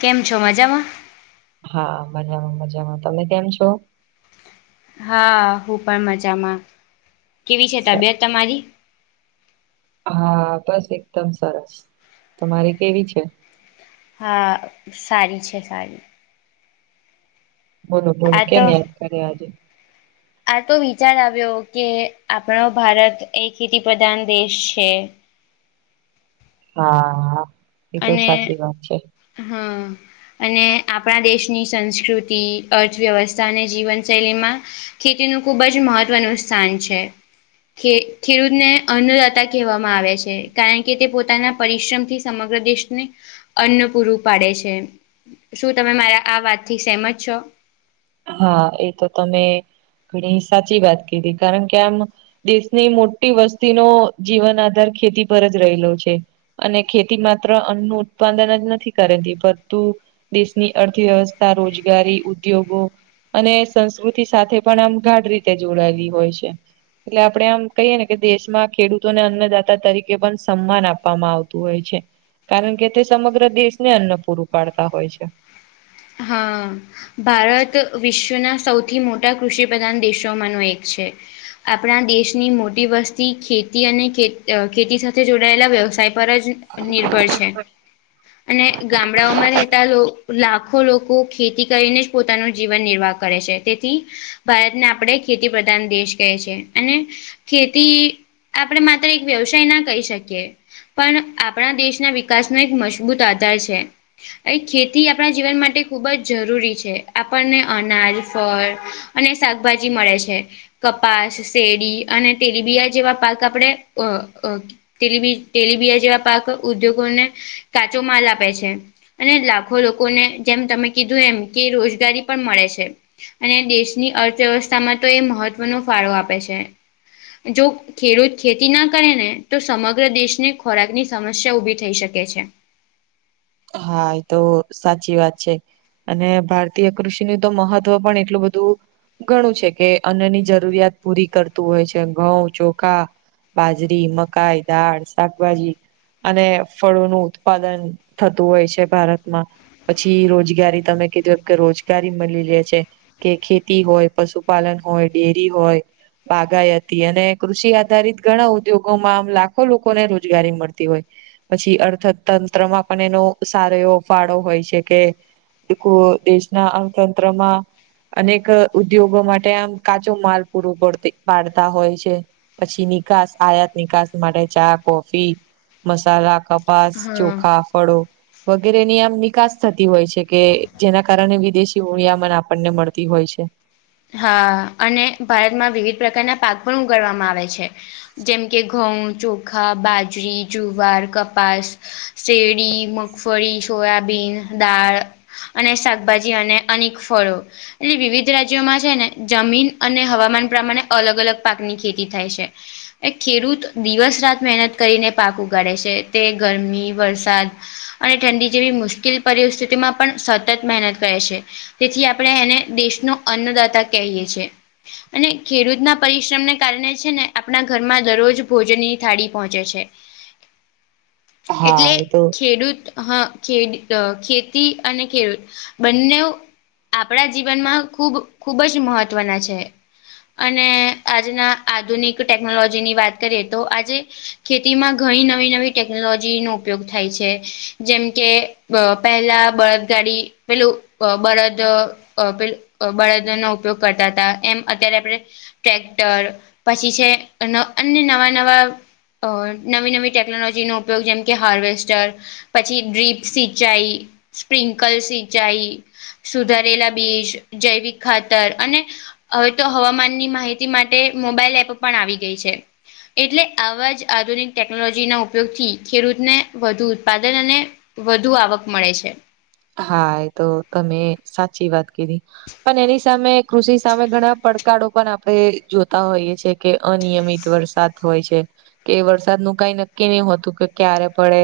કેમ છો મજામાં. હા મજામાં મજામાં તમે કેમ છો. હા હું પણ મજામાં કેવી છે સ- તબિયત તમારી હા બસ એકદમ સરસ તમારી કેવી છે. હા સારી છે સારી. બોલો બોલો આ કેમ તો યાદ કર્યા આજે. આ તો વિચાર આવ્યો કે આપણો ભારત એ ખેતી પ્રધાન દેશ છે. હા હા એતો સાચી વાત છે. હમ. અને આપણા દેશની સંસ્કૃતિ અર્થવ્યવસ્થા અને જીવનશૈલીમાં ખેતીનું ખુબ જ મહત્વનું સ્થાન છે. ખે ખેડૂતને અન્નદાતા કહેવામાં આવે છે કારણ કે તે પોતાના પરિશ્રમ થી સમગ પ્રદેશને અન્ન પૂરું પાડે છે. શું તમે મારા આ વાતથી સહેમજ છો. હા એ તો તમે ઘણી સાચી વાત કીધી કારણ કે આમ દેશની મોટી વસ્તીનો જીવન આધાર ખેતી પર જ રહેલો છે. અને ખેતી માત્ર અન્નનું ઉત્પાદન જ નથી કરેતી પરંતુ દેશની અર્થવ્યવસ્થા રોજગારી ઉદ્યોગો અને સંસ્કૃતિ સાથે પણ આમ ગાઢ રીતે જોડાયેલી હોય છે. એટલે આપડે આમ કહીએ ને કે દેશમાં ખેડૂતોને અન્નદાતા તરીકે પણ સન્માન આપવામાં આવતું હોય છે. કારણ કે તે સમગ્ર દેશ ને અન્ન પૂરું પાડતા હોય છે. હા. ભારત વિશ્વના સૌથી મોટા કૃષિ પ્રધાન દેશોમાં ન એક છે. આપણા દેશની મોટી વસ્તી ખેતી અને ખેતી સાથે જોડાયેલા વ્યવસાય પર જ નિર્ભર છે અને ગામડાઓમાં રહેતા લોક લાખ લાખો લોકો ખેતી કરીને જ પોતાનું જીવન નિર્વાહ કરે છે તેથી ભારતને આપણે ખેતી પ્રધાન દેશ કહે છે અને ખેતી આપણેે માત્ર એક વ્યવસાય ના કહી શકીએ. પણ આપણા દેશના વિકાસનો એક મજબૂત આધાર છે અ ખેતી આપણા જીવન માટે ખૂબ જ જરૂરી છે આપણને અનાજ ફળ અને શાકભાજી મળે છે. કપાસ શેડી અને તેલીબિયા જેવા પાક આપણે અ તેલબી તેલીબિયા જેવા પાક ઉદ્યોગ ને કાચો માલ આપે છે અને લાખો લોકો લોકોને જેમ તમે કીધું એમ કે રોજગારી પણ મળે છે. અને દેશની અર્થવ્યવસ્થામાં તો એ મહત્વનો ફાળો આપે છે જો ખેડૂત ખેતી ના કરે ને તો સમગ્ર દેશને ખોરાકની સમસ્યા ઉભી થઈ શકે છે. હા એ તો સાચી વાત છે. અને ભારતીય કૃષિનું તો મહત્વ પણ એટલું બધું ઘણું છે કે અનની જરૂરિયાત પૂરી કરતું હોય છે ઘઉં ચોખા બાજરી મકાઈ દાળ શાકભાજી અને ફળોનું ઉત્પાદન થતું હોય છે ભારતમાં પછી રોજગારી તમે કીધું એમ કે રોજગારી મલી લે છે. કે ખેતી હોય, પશુપાલન હોય, ડેરી હોય. બાગાયતી અને કૃષિ આધારિત ઘણા ઉદ્યોગોમાં આમ લાખો લોકોને રોજગારી મળતી હોય. પછી અર્થતંત્રમાં પણ એનો સારો એવો ફાળો હોય છે કે એકો દેશના અર્થતંત્રમાં અનેક ઉદ્યોગો માટે આમ કાચો માલ પૂરો પડતે પાડતા હોય છે. પછી નિકાસ આયાત નિકાસ માટે ચા કોફી મસાલા કપ પાસ હા ચોખા ફળો વગેરે ની આમ નિકાસ થતી હોય છે કે જેના કારણે વિદેશી ઉળિયામન આપણને મળતી હોય છે. હા અને ભારતમાં વિવિધ પ્રકારના પાક પણ ઉગાડવામાં આવે છે. જેમ કે ઘઉં, ચોખા, બાજરી, જુવાર, કપાસ શેડી, મગફળી, સોયાબીન, દાળ અને શાકભાજી અને અનેક ફળો એલે વિવિધ રાજ્ જ્ય માં છે ને જમીન અને હવામાન પ્રમાણે અલગ અલગ પાકની ખેતી થાય છે. એ ખેડૂત દિવસ રાત મહેનત કરીને પાક ઉગાડે છે તે ગરમી વરસાદ અને ઠંડી જેવી મુશ્કીલ પરિસ્થિતિમાં પણ સતત મહેનત કરે છે. તેથી આપણે એને દેશનો અન્નદાતા કહીએ છીએ. અને ખેડૂતના પરિશ્રમને કારણે છે ને આપણા ઘરમાં દરરોજ ભોજનની થાડી પહોંચે છે. હા એટલે એ તો ખેડૂત હ ખેડ અ ખેતી અને ખેડૂત બંનેઓ આપણા જીવનમાં ખૂબ ખુબ જ મહત્વના છે. અને આજના આધુનિક ટેકનોલોજીની વાત કરીએ તો આજે ખેતીમાં ઘણી નવી નવી ટેકનોલોજી નો ઉપયોગ થાય છે જેમ કે અ પહેલા બળદગાડી પેલું બળદ અ પેલું બળદો નો ઉપયોગ કરતા હતા એમ અત્યારે આપણે ટ્રેક્ટર પછી છે અન અન્ય નવા નવા અ નવી નવી ટેકનોલોજીનો ઉપયોગ જેમ કે હાર્વેસ્ટર પછી ડ્રીપ સિંચાઈ સ્પ્રિંકલ સિંચાઈ સુધારેલા બીજ જૈવિક ખાતર અને હવે તો હવામાનની માહિતી માટે મોબાઈલ એપ પણ આવી ગઈ છે. એટલે આવા જ આધુનિક ટેકનોલોજીના ઉપયોગથી ખેડૂતને વધુ ઉત્પાદન અને વધુ આવક મળે છે. હા એ તો તમે સાચી વાત કીધી. પણ એની સામે કૃષિ સામે ઘણા પડકારો પણ આપણે જોતા હોઈએ છે કે અનિયમિત વરસાદ હોય છે. કે વરસાદ નું કઈ નક્કી નહિ હોતું કે ક્યારે પડે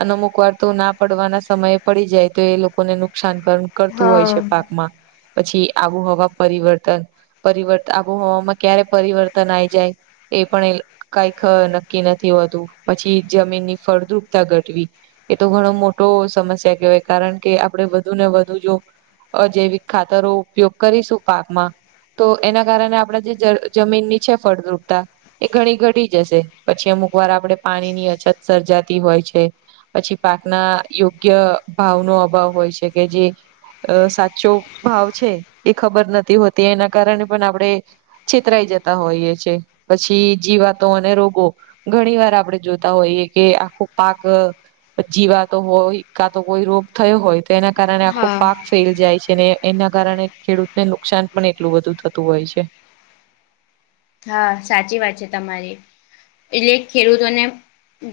અને અમુક વાર તો ના પડવાના સમયે પડી જાય. તો એ લોકોને નુકસાન કર કરતું હોય હા છે પાકમાં પછી આવુહવા પરિવર્તન પરિવર્ત આબોહવામાં ક્યારે પરિવર્તન આઈ જાય એ પણ કઈક નક્કી નથી હોતું, પછી જમીનની ફળદ્રુપતા ઘટવી એ તો ઘણો મોટો સમસ્યા કહેવાય કારણ કે આપડે વધુ ને વધુ જો અજૈવિક ખાતરો ઉપયોગ કરીશું પાકમાં તો એના કારણે આપણે જે જમીનની છે ફળદ્રુપતા એ ઘણી ઘટી જશે પછી અમુક વાર આપડે પાણી ની અછત સર્જાતી હોય છે. પછી પાકના યોગ્ય ભાવનો અભાવ હોય છે કે જે અ સાચો ભાવ છે એ ખબર નથી હોતી એના કારણે પણ આપડે છેતરાઈ જતા હોઈએ છે પછી જીવાતો અને રોગો ઘણી વાર આપડે જોતા હોઈએ કે આખો પાક જીવાતો હોય કાક. તો કોઈ રોગ થયો હોય તો એના કારણે આખો હા પાક ફેલ જાય છે ને એના કારણે ખેડૂતને નુકસાન પણ એટલું બધું થતું હોય છે. હા સાચી વાત છે તમારી એટલે ખેડૂતોને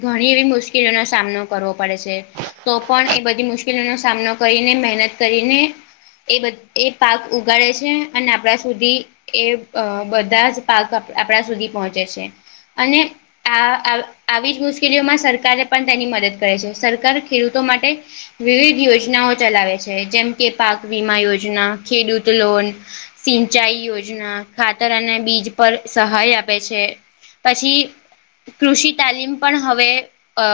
ઘણી એવી મુશ્કેલીનો સામનો કરવો પડે છે- તો પણ એ બધી મુશ્કેલીનો સામનો કરીને મહેનત કરીને એ બ એ પાક ઉગાડે છે અને આપણા સુધી એ અ બધા જ પાક આપ આપણા સુધી પહોંચે છે અને આ અ આવી જ મુશ્કેલીઓમાં સરકારે પણ તેની મદદ કરે છે સરકાર ખેડૂતો માટે વિવિધ યોજનાઓ ચલાવે છે જેમ કે પાક વીમા યોજના ખેડૂત લોન સિંચાઈ યોજના ખાતર અને બીજ પર સહાય આપે છે પછી કૃષિ તાલીમ પણ હવે અ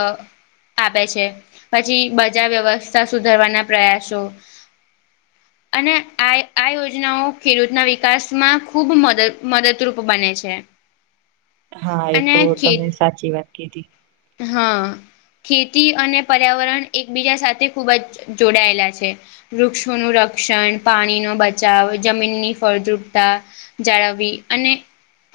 આપે છે પછી બજાર વ્યવસ્થા સુધારવાના પ્રયાસો અને આ આ યોજનાઓ ખેડૂતના વિકાસમાં ખૂબ મદ મદદરૂપ બને છે. હા એ અને તો ખેત તમે સાચી વાત કીધી. હા. ખેતી અને પર્યાવરણ એકબીજા સાથે ખૂબ જ જોડાયેલા છે. વૃક્ષોનું રક્ષણ પાણીનો બચાવ જમીનની ફળદ્રુપતા- જાળવી અને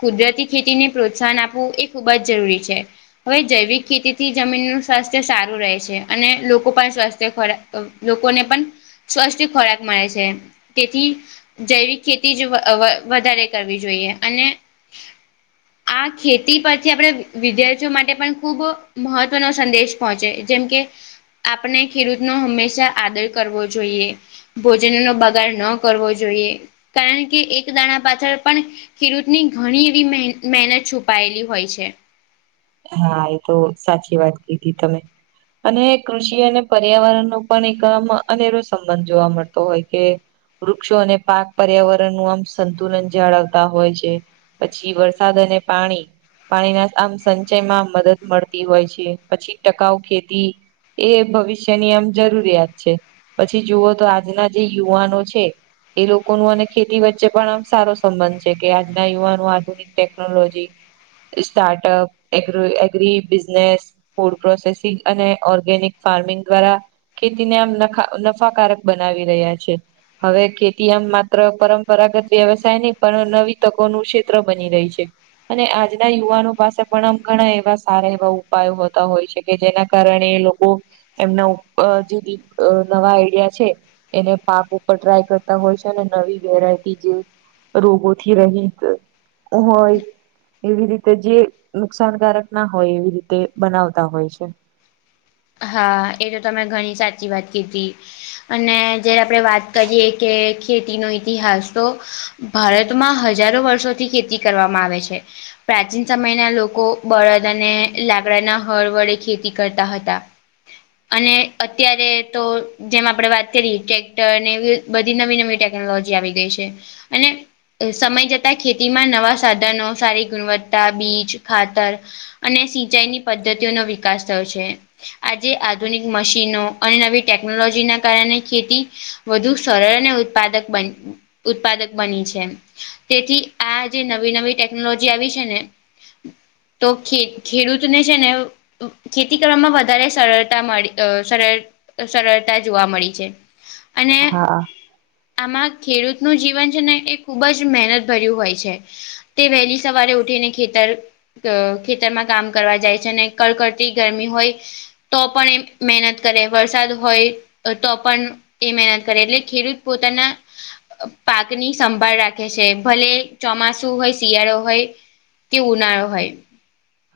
કુદરતી ખેતીને પ્રોત્સાહન આપવું એ ખૂબ જ જરૂરી છે. હવે જૈવિક ખેતી થી જમીનનું સ્વાસ્થ્ય સારું રહે છે અને લોકો પણ સ્વાસ્થ્ય ખરા અ લોકોને પણ સ્વસ્થ ખોરાક મળે છે તેથી જૈવિ ખેતી જ વ વ વધારે કરવી જોઈએ અને આ ખેતી પરથી આપણે વિદ્યાર્થીઓ માટે પણ ખૂબ મહત્વનો સંદેશ પહોંચે જેમ કે આપણે ખેડૂતનો હંમેશા આદર કરવો જોઈએ ભોજન નો બગાડ ન કરવો જોઈએ કારણ કે એક દાણા પાછળ પણ ખેડૂત ની ઘણી એવી મહે મેહનત છુપાયેલી હોય છે. હા એ તો સાચી વાત કીધી તમે. અને કૃષિ અને પર્યાવરણનો પણ એક અમ અનેરો સંબંધ જોવા મળતો હોય કે વૃક્ષો અને પાક પર્યાવરણ નું આમ સંતુલન જાળવતા હોય છે. પછી વરસાદ અને પાણી પાણીના આમ સંચયમાં મદદ મળતી હોય છે પછી ટકાઉ ખેતી એ ભવિષ્યની આમ જરૂરિયાત છે પછી જોવો તો આજના જે યુવાનો છે. એ લોકોનું અને ખેતી વચ્ચે પણ આમ સારો સંબંધ છે કે આજના યુવાનો આધુનિક technology. Startup. Agro agri business food processing અને ઓર્ગેનિક ફાર્મિંગ દ્વારા. ખેતીને આમ ના નખા નફાકારક બનાવી રહ્યા છે. હવે ખેતી આમ માત્ર પરંપરાગત વ્યવસાય નહી પણ નવી તકોનું ક્ષેત્ર બની રહી છે. અને આજના યુવાનો પાસે. પણ ઘણા એવા સારા એવા ઉપાયો હોતા હોય છે કે જેના કારણે લોકો. એમના ઉપર જેતે અ નવા આઈડિયા છે. એને પાક ઉપર ટ્રાય કરતા હોય છે અને નવી વેરાયટી જે. રોગોથી રહિત હોય એવી રીતે જે. નુકસાનકારક ના હોય એવી રીતે બનાવતા હોય છે. હા એ તો તમે ઘણી સાચી વાત કીધી. અને જયારે આપણે વાત કરીએ કે ખેતીનો ઇતિહાસ તો. ભારતમાં હજારો વર્ષોથી ખેતી કરવામાં આવે છે. પ્રાચીન સમયના લોકો બળદ અને લાકડાના હળ વડે ખેતી કરતા હતા. અને અત્યારે તો જેમ આપણે વાત કરીએ ટ્રેક્ટરને એવી બધી નવી નવી ટેકનોલોજી આવી ગઈ છે. અને એ સમય જતા ખેતીમાં નવા સાધનો, સારી ગુણવત્તા, બીજ, ખાતર. અને સિંચાઈની પદ્ધતિઓનો વિકાસ થયો છે. આજે આધુનિક મશીનો અને નવી ટેકનોલોજીના કારણે ખેતી વધુ સરળ અને ઉત્પાદક બન ઉત્પાદક બની છે એમ. તેથી આ જે નવી નવી ટેકનોલોજી આવી છે ને. તો ખે ખેડૂતને છે, ને ખેતી કરવામાં વધ વધારે સરળતા મળી અ સરેડ સરળતા જોવા મળી છે. અને હા આમાં ખેડૂતનું જીવન છે ને એ ખુબ જ મહેનતભર્યું હોય છે. તે વહેલી સવારે ઉઠીને ખેતર અ ખેતરમાં કામ કરવા જાય છે અને કડકડતી ગરમી હોય. તો પણ એમ મહેનત કરે વરસાદ હોય. તો પન એ મહેનત કરે, એટલે ખેડૂત પોતાના પાકની સંભાળ રાખે છે. ભલે ચોમાસું હોય, શિયાળો હોય. કે ઉનાળો હોય.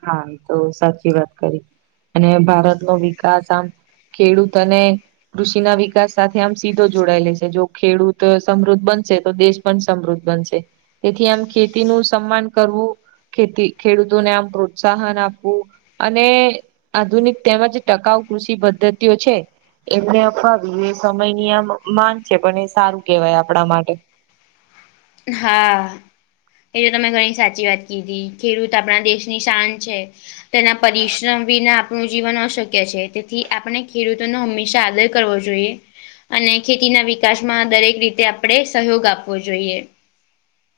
હા એતો સાચી વાત કરી. અને ભારતનો વિકાસ આમ ખેડૂત અને કૃષિના વિકાસ સાથે આમ સીધો જોડાયેલે છે. જો ખેડૂત સમૃદ્ધ બનશે તો દેશ પણ સમૃદ્ધ બનશે. તેથી આમ ખેતીનું સમ્માન કરવું ખેતી ખેડૂતોને આમ પ્રો પ્રોત્સાહન આપવું અને આધુનિક તેમજ ટકાઉ કૃષિ પદ્ધતિઓ છે. એમને અપાવી એ સમયની આમ માન છે. પણ એ સારું કેવાય આપણા માટે. હા એ તમે ઘણી સાચી વાત કીધી. ખેડૂત આપણા દેશની શાન છે. તેના પરિશ્રમ વિના આપણું જીવન અશક્ય છે. તેથી આપણે ખેડૂતોનો હંમેશા આદર કરવો જોઈએ. અને ખેતીના વિકાસમાં દરેક રીતે આપણે સહયોગ આપવો જોઈએ.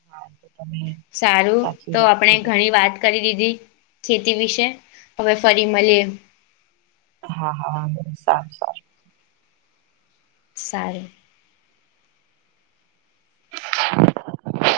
હા તો તમે સારું સાચી તો વાત આપણે કીધી. ઘણી વાત કરી દીધી ખેતી વિશે હવે ફરી મલીએ. હા હા સારું સારું. સારું. [inaudible]